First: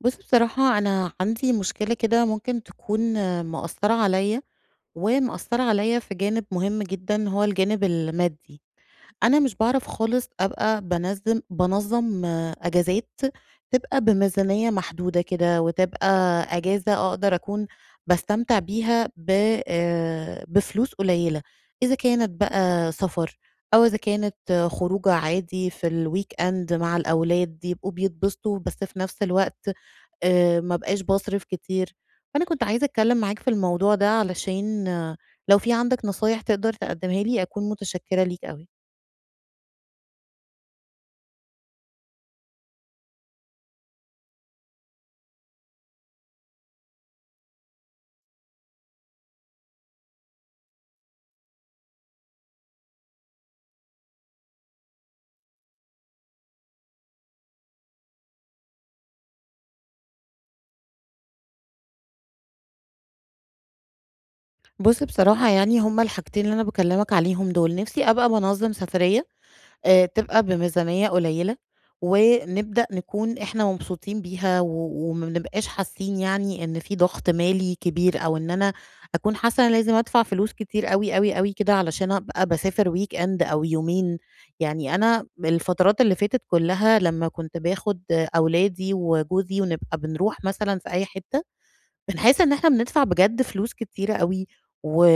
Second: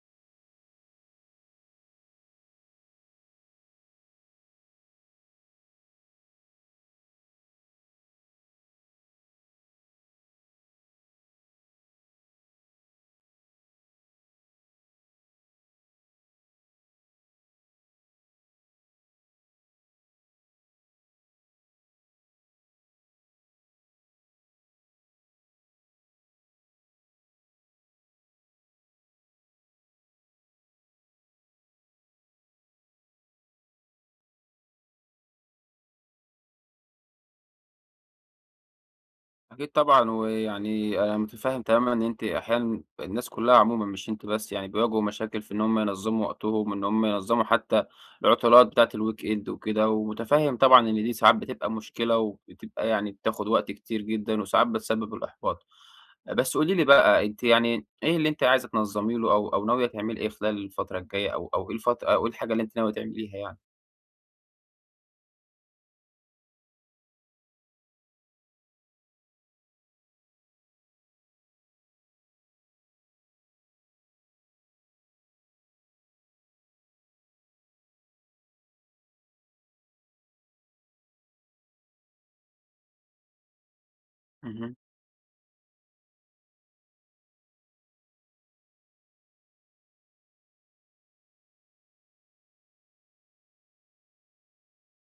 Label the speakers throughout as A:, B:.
A: بُص بصراحة أنا عندي مشكلة كده، ممكن تكون مأثّرة عليّا، ومأثّرة عليّا في جانب مهم جدًا، هو الجانب المادي. أنا مش باعرف خالص أبقى بانظّم أجازات تبقى بميزانية محدودة كده، وتبقى أجازة أقدر أكون باستمتع بيها ب بفلوس قليلة، إذا كانت بقى سفر، أو إذا كانت خروجة عادي في الweekend مع الأولاد يبقوا بيتبسطوا، بس في نفس الوقت ما ابقاش باصرف كتير. فأنا كنت عايزة أتكلّم معاك في الموضوع ده، علشان لو في عندك نصايح تقدر تقدّمها لي أكون متشكرة ليك أوي.
B: أكيد طبعًا، ويعني أنا متفهم تمامًا إن أنتِ أحيانًا الناس كلها عمومًا مش أنتِ بس يعني بيواجهوا مشاكل في إن هم ينظموا وقتهم، إن هم ينظموا حتى العطلات بتاعة الweekend وكده. ومتفهم طبعًا إن دي ساعات بتبقى مشكلة وبتبقى يعني بتاخد وقت كتير جدًا، وساعات بتسبب الإحباط. بس قولي لي بقى أنتِ يعني إيه اللي أنتِ عايزة تنظمي له أو ناوية تعملي إيه خلال الفترة الجاية، أو إيه الفت أو إيه الحاجة اللي أنتِ ناوية تعمليها يعني؟
A: بُص بصراحة، يعني هُم الحاجتين اللي أنا باكلّمك عليهم دول، نِفْسي أبقى بانظّم سفرية تبقى بميزانية قليلة، ونبدأ نكون إحنا مبسوطين بيها وما بنبقاش حاسين يعني إن في ضغط مالي كبير، أو إن أنا أكون حاسة إن أنا لازم أدفع فلوس كتير أوي، أوي، أوي كده، علشان أبقى باسافر weekend أو يومين.
B: اهم.
A: يعني أنا الفترات اللي فاتت كلها، لمّا كنت باخد أولادي وجوزي ونبقى بنروح مثلًا في أي حتة، من حيث إن إحنا بندفع بجد فلوس كتيرة أوي، و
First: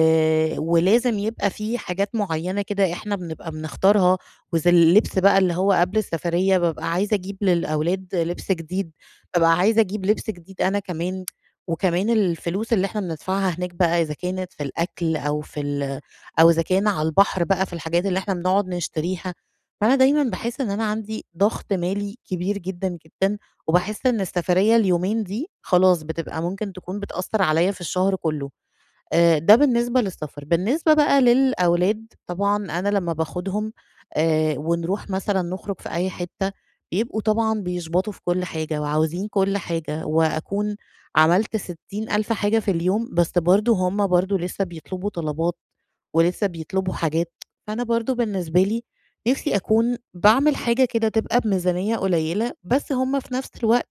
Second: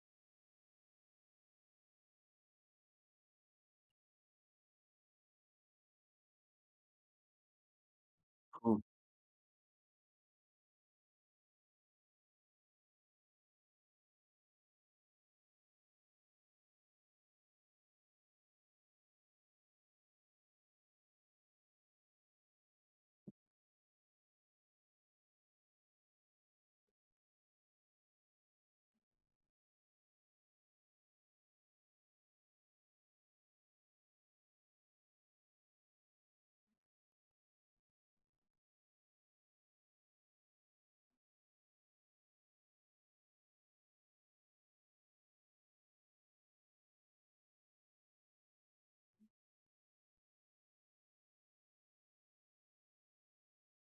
A: ولازم يبقى في حاجات معيّنة كده إحنا بنبقى بنختارها، وزي اللبس بقى اللي هو قبل السفرية، بابقى عايزة أجيب للأولاد لبس
B: مفهوم،
A: جديد، بابقى عايزة أجيب لبس جديد أنا كمان. وكمان الفلوس اللي إحنا بندفعها هناك بقى، إذا كانت في الأكل أو في ال أو إذا كان على البحر، بقى في الحاجات اللي إحنا بنقعد نشتريها. فأنا دايمًا باحس إن أنا عندي ضغط مالي كبير جدًا، جدًا، وباحس إن السفرية اليومين دي خلاص بتبقى ممكن تكون بتأثّر عليّا في الشهر كُلّه. ده بالنسبة للسفر. بالنسبة بقى للأولاد، طبعًا أنا لمّا باخدهم ونروح مثلًا نخرج في أي حتّة، بيبقوا طبعًا بيشبطوا في كل حاجة وعاوزين كل حاجة، وأكون عملت 60 ألف حاجة في اليوم، بس برضه هم برضه لسّه بيطلبوا طلبات، ولسّه بيطلبوا حاجات. فأنا برضه بالنسبة لي، نِفْسي أكون باعمل حاجة كده تبقى بميزانية قليّلة، بس هم في نَفْس الوقت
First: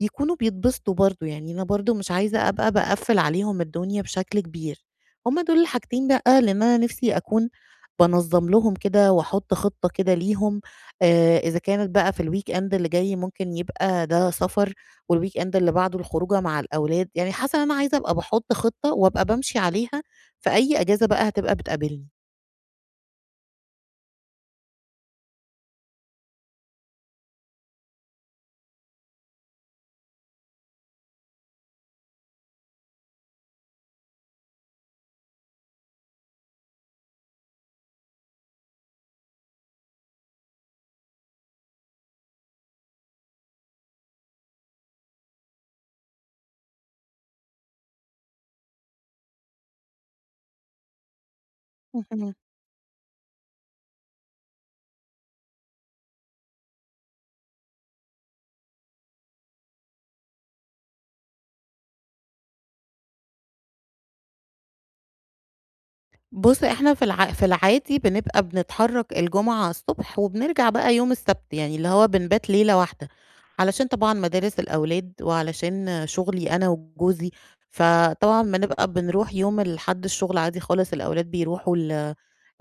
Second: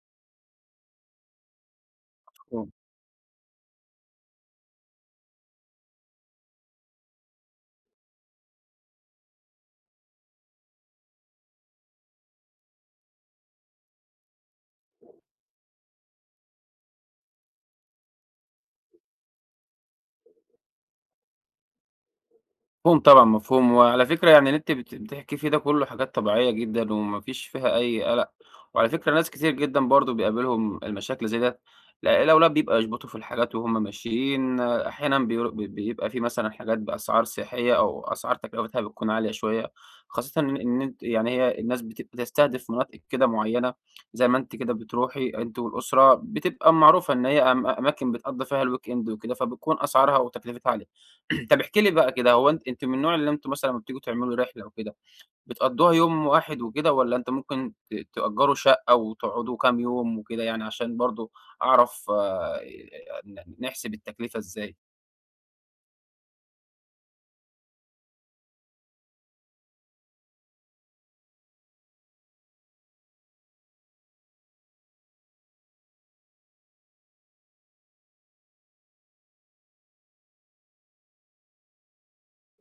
A: يكونوا بيتبسطوا برضه. يعني أنا برضه مش عايزة
B: مفهوم.
A: أبقى باقفّل عليهم الدنيا بشكل كبير. هُم دول الحاجتين بقى اللي أنا نِفْسي أكون بانظّم لهم كده، وأحُط خطة كده ليهم. إذا كانت بقى في الweekend اللي جاي ممكن يبقى ده سفر، والweekend اللي بعده الخروجة مع الأولاد. يعني حاسة إن أنا عايزة أبقى باحُط خطة وأبقى بامشي عليها في أي أجازة بقى هتبقى بتقابلني.
B: مفهوم طبعًا، مفهوم. وعلى فكرة يعني اللي أنتِ بتحكي فيه ده كله حاجات طبيعية جدًا وما فيش فيها أي قلق، وعلى فكرة ناس كتير جدًا برضه بيقابلهم المشاكل زي ده. لا الأولاد بيبقى يشبطوا في الحاجات وهُم ماشيين، أحيانًا بير بي بيبقى في مثلًا حاجات بأسعار سياحية أو أسعار تكلفتها بتكون عالية شوية، خاصةً إن أنتِ يعني هي الناس بتستهدف مناطق كده معينة، زي ما أنتِ كده بتروحي أنتِ والأسرة، بتبقى معروفة إن هي أماكن بتقضّي فيها الweekend وكده، فبتكون أسعارها وتكلفتها عالية. طب احكِ لي بقى كده، هو أنتم من النوع اللي أنتم مثلًا لمّا بتيجوا تعملوا رحلة وكده، بتقضّوها يوم واحد وكده والّا أنت ممكن تأجّروا شقة وتقعدوا كام يوم وكده؟ يعني عشان برضه أعرف نحسب التكلفة إزاي؟
A: بُص، إحنا في العادي بنبقى بنتحرّك الجمعة الصبح، وبنرجع بقى يوم السبت، يعني اللي هو بنبات ليلة واحدة، علشان طبعًا مدارس الأولاد وعلشان شغلي أنا وجوزي. فطبعًا بنبقى بنروح يوم الحد الشغل عادي خالص، الأولاد بيروحوا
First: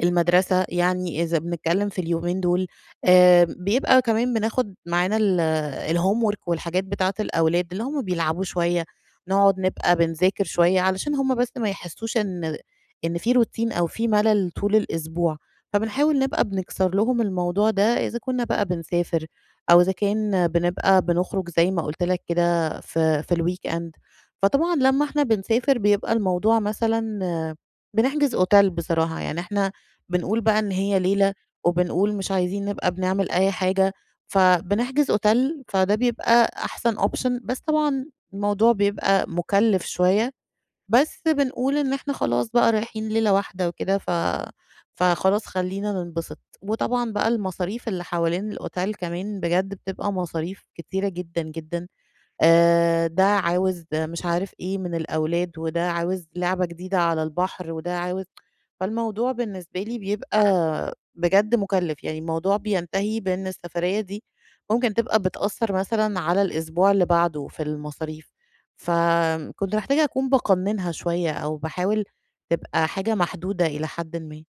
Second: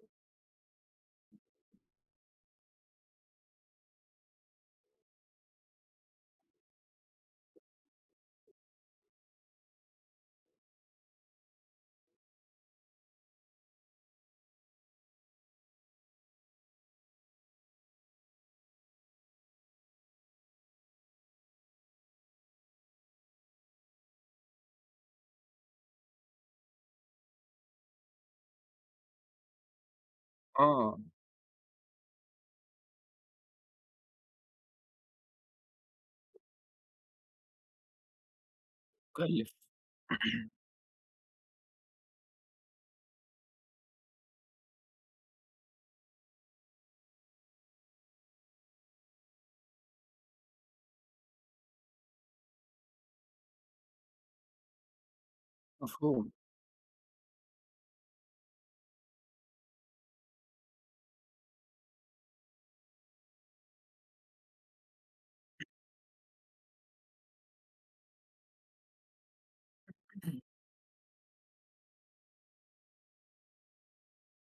A: المدرسة. يعني إذا بنتكلّم في اليومين دول، بيبقى كمان بناخُد معانا الhomework والحاجات بتاعة الأولاد، اللي هم بيلعبوا شوية، نقعُد نبقى بنذاكر شوية، علشان هم بس ما يحسّوش إن في روتين أو في مَلَل طول الأسبوع. فبنحاول نبقى بنكسر لهم الموضوع ده، إذا كُنّا بقى بنسافر، أو إذا كان بنبقى بنخرُج زي ما قُلت لك كده في الweekend. فطبعًا لمّا إحنا بنسافر بيبقى الموضوع مثلًا بنحجز أوتيل بصراحة. يعني إحنا بنقول بقى إن
B: آه،
A: هي ليلة، وبنقول مش عايزين نبقى بنعمل أي حاجة، فبنحجز أوتيل. فده بيبقى أحسن option، بس طبعًا الموضوع بيبقى
B: مكلِّف،
A: مُكلِّف شوية. بس بنقول إن إحنا خلاص بقى رايحين ليلة واحدة وكده، فخلاص خلّينا ننبسط. وطبعًا بقى المصاريف اللي حوالين الأوتيل كمان بجد بتبقى مصاريف كتيرة جدًا، جدًا. ده عاوز مش عارف إيه من الأولاد، وده عاوز
B: مفهوم.
A: لعبة جديدة على البحر، وده عاوز فالموضوع بالنسبة لي بيبقى بجد مُكلِّف. يعني الموضوع بينتهي بإن السفرية دي ممكن تبقى بتأثّر مثلًا على الأسبوع اللي بعده في المصاريف، فكنت محتاجة أكون باقنّنها شوية، أو باحاول تبقى حاجة محدودة إلى حدٍ ما.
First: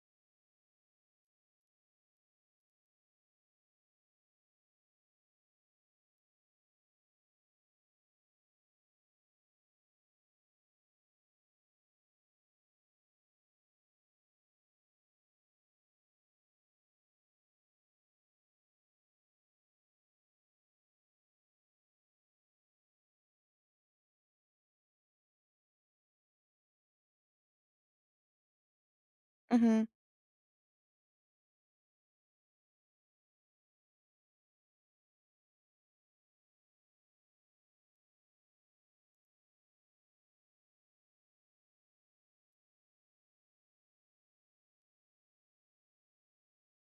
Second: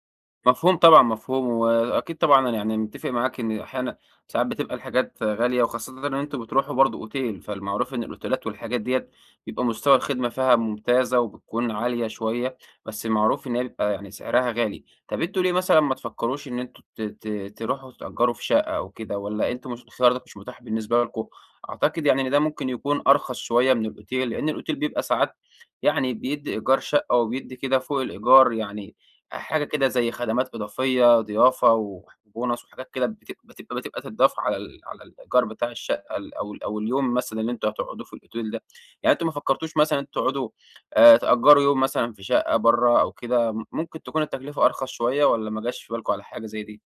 B: مفهوم طبعًا، مفهوم. وأكيد طبعًا أنا يعني متّفق معاك إن أحيانًا ساعات بتبقى الحاجات غالية، وخاصةً إن أنتم بتروحوا برضه أوتيل، فالمعروف إن الأوتيلات والحاجات ديّة بيبقى مستوى الخدمة فيها ممتازة وبتكون عالية شوية، بس معروف إن هي بيبقى يعني سعرها غالي. طَب أنتم ليه مثلًا ما تفكّروش إن أنتم ت ت تروحوا تأجّروا في شقة أو كده، والّا أنتم مش الخيار ده مش متاح بالنسبة لكم؟ أعتقد يعني إن ده ممكن يكون أرخص شوية من الأوتيل، لإن الأوتيل بيبقى ساعات يعني بيدّي إيجار شقة وبيدّي كده فوق الإيجار يعني حاجة
A: اهم.
B: كده زي خدمات إضافية، ضيافة وبونص وحاجات كده بتبقى تتضاف على على الإيجار بتاع الشقة ال أو ال أو اليوم مثلًا اللي أنتم هتقعدوه في الأوتيل ده. يعني أنتم ما فكرتوش مثلًا أنتم تقعدوا تأجروا يوم مثلًا في شقة برّه أو كده؟ ممكن تكون التكلفة أرخص شوية، والّا ما جاش في بالكم على حاجة زي دي؟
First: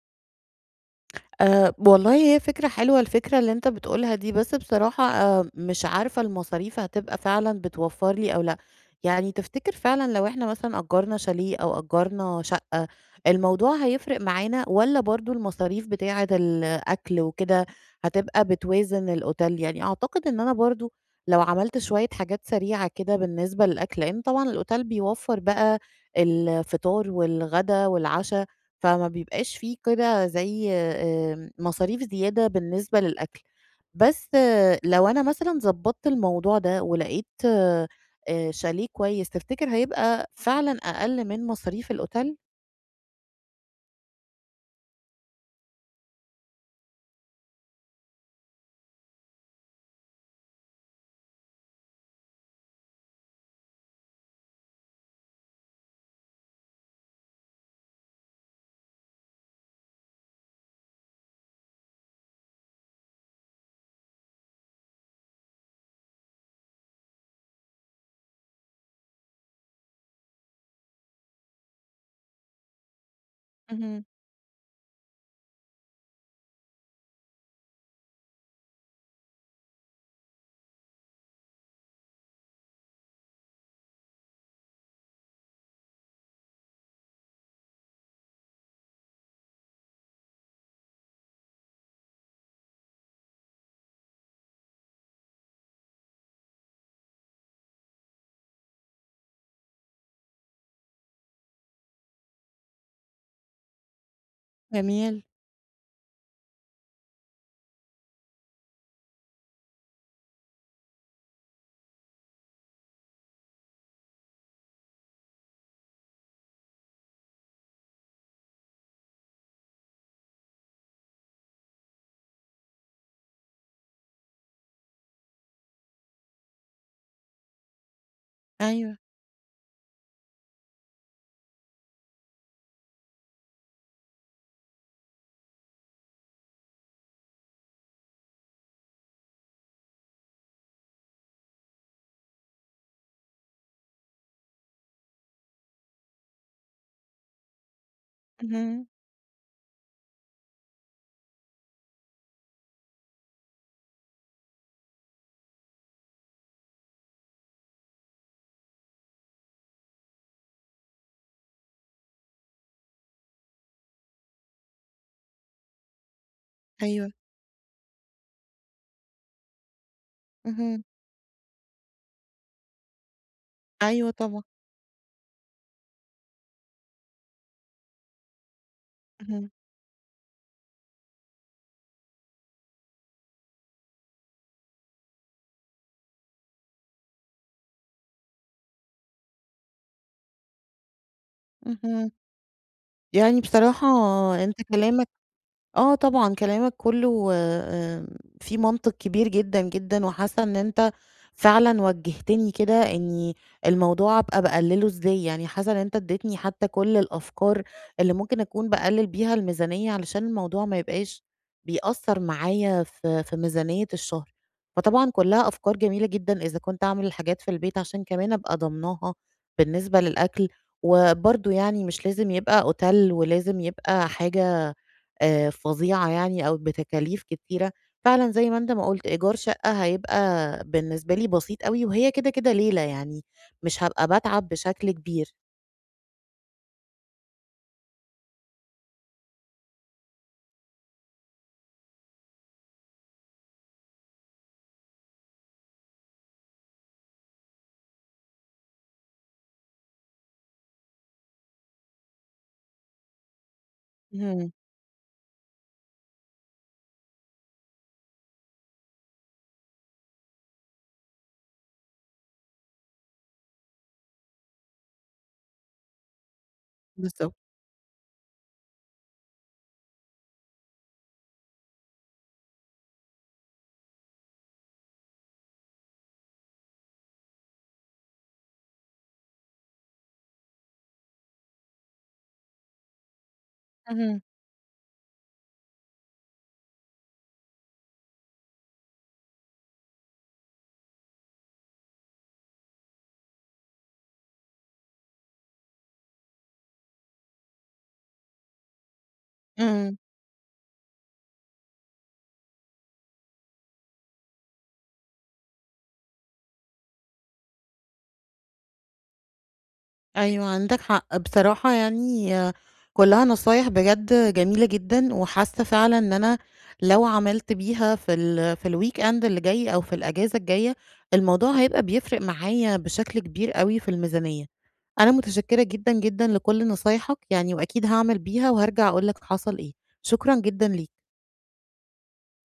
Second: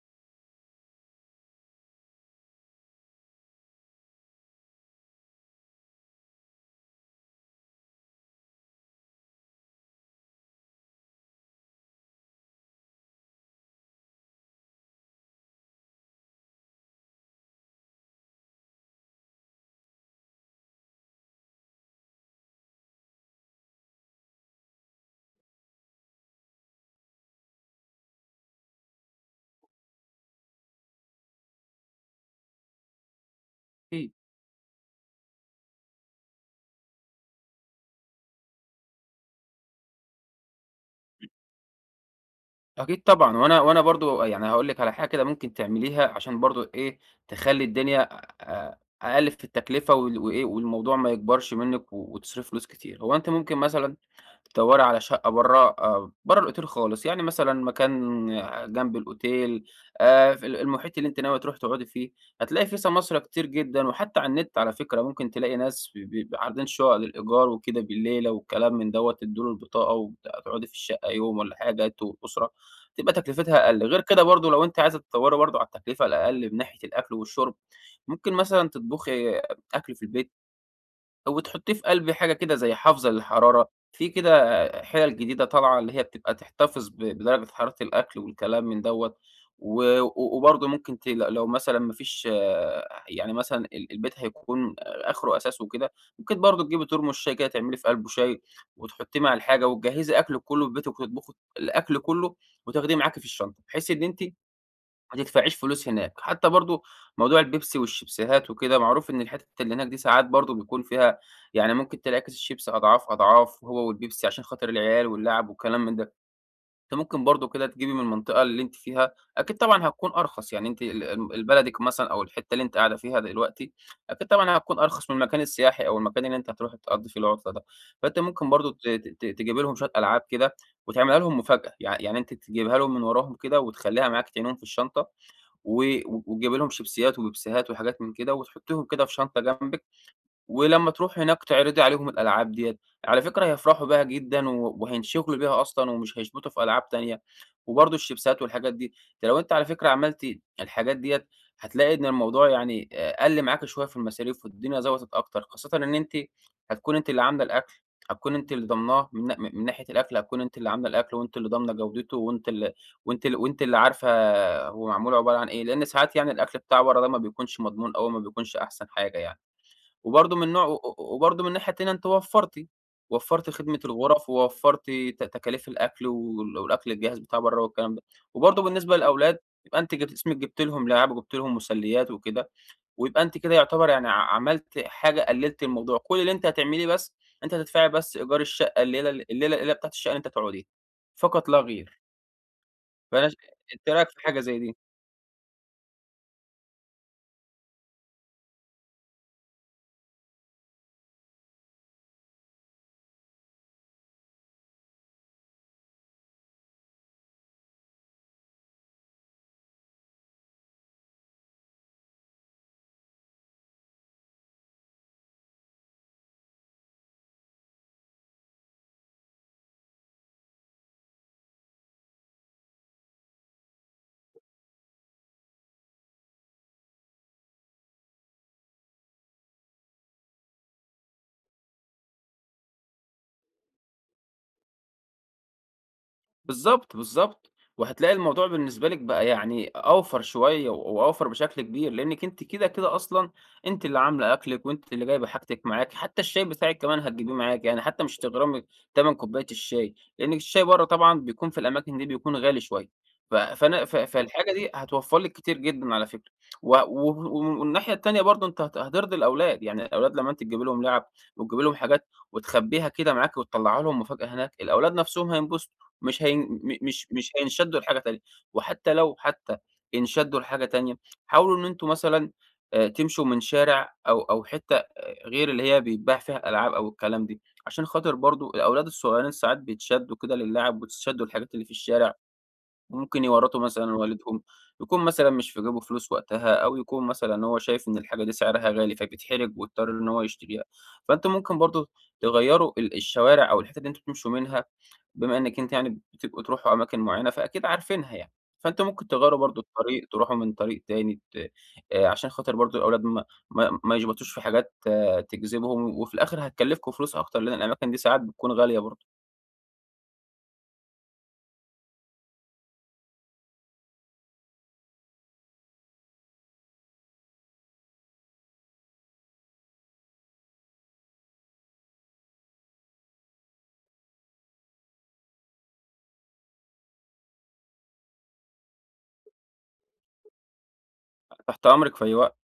A: والله هي فكرة حلوة الفكرة اللي أنت بتقولها دي، بس بصراحة، مش عارفة المصاريف هتبقى فعلًا بتوفّر لي أو لأ. يعني تفتكر فعلًا لو إحنا مثلًا أجّرنا شاليه أو أجّرنا شقة، الموضوع هيفرق معانا؟ والّا برضه المصاريف بتاعة الأكل وكده هتبقى بتوازن الأوتيل؟ يعني أعتقد إن أنا برضه لو عملت شوية حاجات سريعة كده بالنسبة للأكل، لإن طبعًا الأوتيل بيوفّر بقى الفطار والغدا والعشا، فما بيبقاش في كده زي مصاريف زيادة بالنسبة للأكل.
B: أكيد،
A: بس لو أنا مثلًا ضبّطت الموضوع ده ولقيت شاليه كويس، تفتكر هيبقى فعلًا أقل من مصاريف الأوتيل؟
B: أكيد طبعًا. وأنا برضه يعني هاقول لِك على حاجة كده ممكن تعمليها عشان برضه إيه، تخلّي الدنيا أ أقل في التكلفة وإيه، والموضوع ما يكبرش منِّك وتصرفي فلوس كتير. هو أنتِ ممكن مثلًا تدوّري على شقة برّه، برّه الأوتيل خالص، يعني مثلًا مكان آه، جنب الأوتيل، في المحيط اللي أنتِ ناوية تروحي تقعدي فيه، هتلاقي فيه سماسرة كتير جدًا. وحتى على النت على فكرة ممكن تلاقي ناس ب ب عارضين شُقق للإيجار وكده بالليلة والكلام من دوّة، تدّوا له البطاقة تقعدي في الشقة يوم والّا حاجة أنتِ والأسرة، تبقى تكلفتها أقل. غير
A: اهم.
B: كده برضه لو أنتِ عايزة تدوّري برضه على التكلفة الأقل من ناحية الأكل والشرب، ممكن مثلًا تطبخي أكل في البيت، وتحطيه في قلب حاجة كده زي حافظة للحرارة. في كده حِلَل جديدة طالعة اللي هي بتبقى تحتفظ بدرجة حرارة الأكل والكلام من دوّة. و و- وبرضه ممكن لو مثلًا ما فيش يعني مثلًا البيت هيكون آخره أساس وكده، ممكن برضه تجيبي ترمس شاي كده، تعملي في قلبه شاي وتحطيه مع الحاجة، وتجهّزي أكلِك كُلّه في بيتِك وتطبخي الأكل كُلّه وتاخديه معاكِ في الشنطة، بحيث إن أنتِ ما
A: جميل.
B: تدفعيش فلوس هناك. حتى برضه موضوع البيبسي والشيبسيهات وكده، معروف إن الحتت اللي هناك دي ساعات برضه بيكون فيها يعني ممكن تلاقي كيس الشيبسي أضعاف، أضعاف هو والبيبسي، عشان خاطر العيال واللعب والكلام من ده. أنتِ ممكن برضه كده تجيبي من المنطقة اللي أنتِ فيها، أكيد طبعًا هتكون أرخص. يعني أنتِ ال ال البلدِك مثلًا أو الحتة اللي أنتِ قاعدة فيها دلوقتي، أكيد طبعًا هتكون أرخص من المكان السياحي أو المكان اللي أنتِ هتروحي تقضّي فيه العطلة ده. فأنتِ ممكن برضه ت
A: أيوه.
B: ت تجيبي لهم شوية ألعاب كده وتعمليها لهم مفاجأة. يعني أنتِ تجيبيها لهم من وراهم كده وتخلّيها معاكِ تعينيهم في الشنطة، وتجيبي لهم شيبسيهات وبيبسيهات وحاجات من كده وتحطيهم كده في شنطة جنبِك، ولمّا تروحي هناك تعرضي عليهم الألعاب ديّة. على فكرة هيفرحوا بيها جدًا وهينشغلوا بيها أصلًا، ومش هيشبطوا في ألعاب تانية، وبرضه الشيبسات والحاجات
A: اهم.
B: دي. ده لو أنتِ على فكرة عملتِ الحاجات ديّة، هتلاقي إن الموضوع يعني قَل معاكِ شوية في المصاريف والدنيا ضبطت أكتر، خاصةً إن أنتِ هتكوني أنتِ اللي عاملة الأكل، هتكوني أنتِ اللي ضامناه من من ناحية الأكل. هتكوني أنتِ اللي عاملة الأكل وأنتِ اللي ضامنة جودته، وأنتِ اللي عارفة هو معمول عبارة عن إيه، لإن ساعات يعني الأكل بتاع برّه ده
A: أيوه.
B: ما بيكونش مضمون أوي، ما بيكونش أحسن حاجة يعني. وبرضه من نوع و
A: اهم.
B: و وبرضه من الناحية التانية أنتِ وفّرتِ، وفّرتِ خدمة
A: أيوه
B: الغُرف،
A: طبعًا.
B: ووفّرتِ تكاليف الأكل والأكل الجاهز بتاع برّه والكلام ده. وبرضه بالنسبة للأولاد،
A: اهم.
B: يبقى أنتِ جبت اسمِك جبتِ لهم لعب وجبتِ لهم مسليات وكده، ويبقى أنتِ كده يعتبر يعني عملتِ حاجة قلّلتِ الموضوع. كل اللي أنتِ هتعمليه بس أنتِ هتدفعي بس إيجار الشقة، الليلة بتاعة الشقة اللي أنتِ هتقعديها، فقط لا غير.
A: اهم.
B: فأنا ش
A: يعني
B: أنت
A: بصراحة،
B: إيه رأيك في حاجة زي
A: أنت
B: دي؟
A: كلامك آه طبعًا، كلامك كلّه فيه منطق كبير جدًا، جدًا. وحاسة إن أنت فعلًا وجّهتني كده، إني الموضوع أبقى باقلّله إزاي. يعني حاسة إن أنت ادّيتني حتى كل الأفكار اللي ممكن أكون باقلّل بيها الميزانية، علشان الموضوع ما يبقاش بيأثّر معايا في ميزانية الشهر. فطبعًا كلّها أفكار جميلة جدًا، إذا كنت أعمل الحاجات في البيت عشان كمان أبقى ضامناها بالنسبة للأكل. وبرضه يعني مش لازم يبقى أوتيل ولازم يبقى حاجة فظيعة يعني، أو بتكاليف كتيرة. فعلًا زي ما أنت ما قُلت، إيجار شقة هيبقى بالنسبة لي بسيط أوي، وهي كده، كده ليلة يعني، مش هابقى باتعب بشكل كبير.
B: بالضبط، بالضبط. وهتلاقي الموضوع بالنسبة لِك بقى يعني أوفَر شوية وأوفَر بشكل كبير، لإنِّك أنتِ كده، كده أصلًا أنتِ اللي عاملة أكلِك وأنتِ اللي جايبة حاجتِك معاكِ، حتى الشاي بتاعِك كمان هتجيبيه معاكِ، يعني حتى مش هتغرمي تمن كوباية الشاي، لإن الشاي برّه طبعًا بيكون في الأماكن دي بيكون غالي شوية. ف فالحاجة
A: اهم،
B: دي هتوفَّر لِك كتير جدًا على فكرة. و و والناحية التانية برضه أنتِ هترضي الأولاد. يعني الأولاد لمّا أنتِ تجيبي لهم لعَب وتجيبي لهم حاجات وتخبّيها كده معاكِ وتطلّعيها لهم مفاجأة هناك، الأولاد نَفْسهم هينبسطوا. مش
A: بالضبط.
B: هينشدوا لحاجة تانية. وحتى لو حتى انشدوا لحاجة تانية، حاولوا إن أنتم مثلًا تمشوا من شارع أو حتّة غير اللي هي بيتباع فيها الألعاب أو الكلام دي، عشان خاطر برضه الأولاد الصغيّرين ساعات بيتشدّوا كده للعب وبيتشدّوا للحاجات اللي في الشارع. ممكن يورّثوا مثلًا
A: اهم،
B: والدهم، يكون مثلًا مش في جيبه فلوس وقتها، أو يكون مثلًا هو شايف إن الحاجة دي سعرها غالي فبيتحرج ويضطر إن هو يشتريها. فأنتم ممكن برضه تغيّروا الشوارع أو الحتت اللي أنتم بتمشوا منها، بما إنِّك أنتِ يعني بتبقوا تروحوا أماكن معيّنة فأكيد عارفينها يعني. فأنتم ممكن تغيّروا برضه
A: إمم.
B: الطريق، تروحوا من طريق تاني ت عشان خاطر برضه الأولاد ما يشبطوش في حاجات آه، تجذبهم، وفي الآخر هتكلّفكم فلوس أكتر، لإن الأماكن دي ساعات بتكون غالية برضه.
A: أيوه عندك حق. بصراحة يعني كلّها نصايح بجد جميلة جدًا، وحاسة فعلًا إن أنا لو عملت بيها في ال في الweekend اللي جاي أو في الأجازة الجاية، الموضوع هيبقى بيفرق معايا بشكل كبير أوي في الميزانية. أنا متشكرة جدًا، جدًا لكل نصايحك يعني، وأكيد هاعمل بيها وهارجع أقول لك حصل إيه. شكرًا جدًا ليك.
B: تحت أمرِك في أي وقت.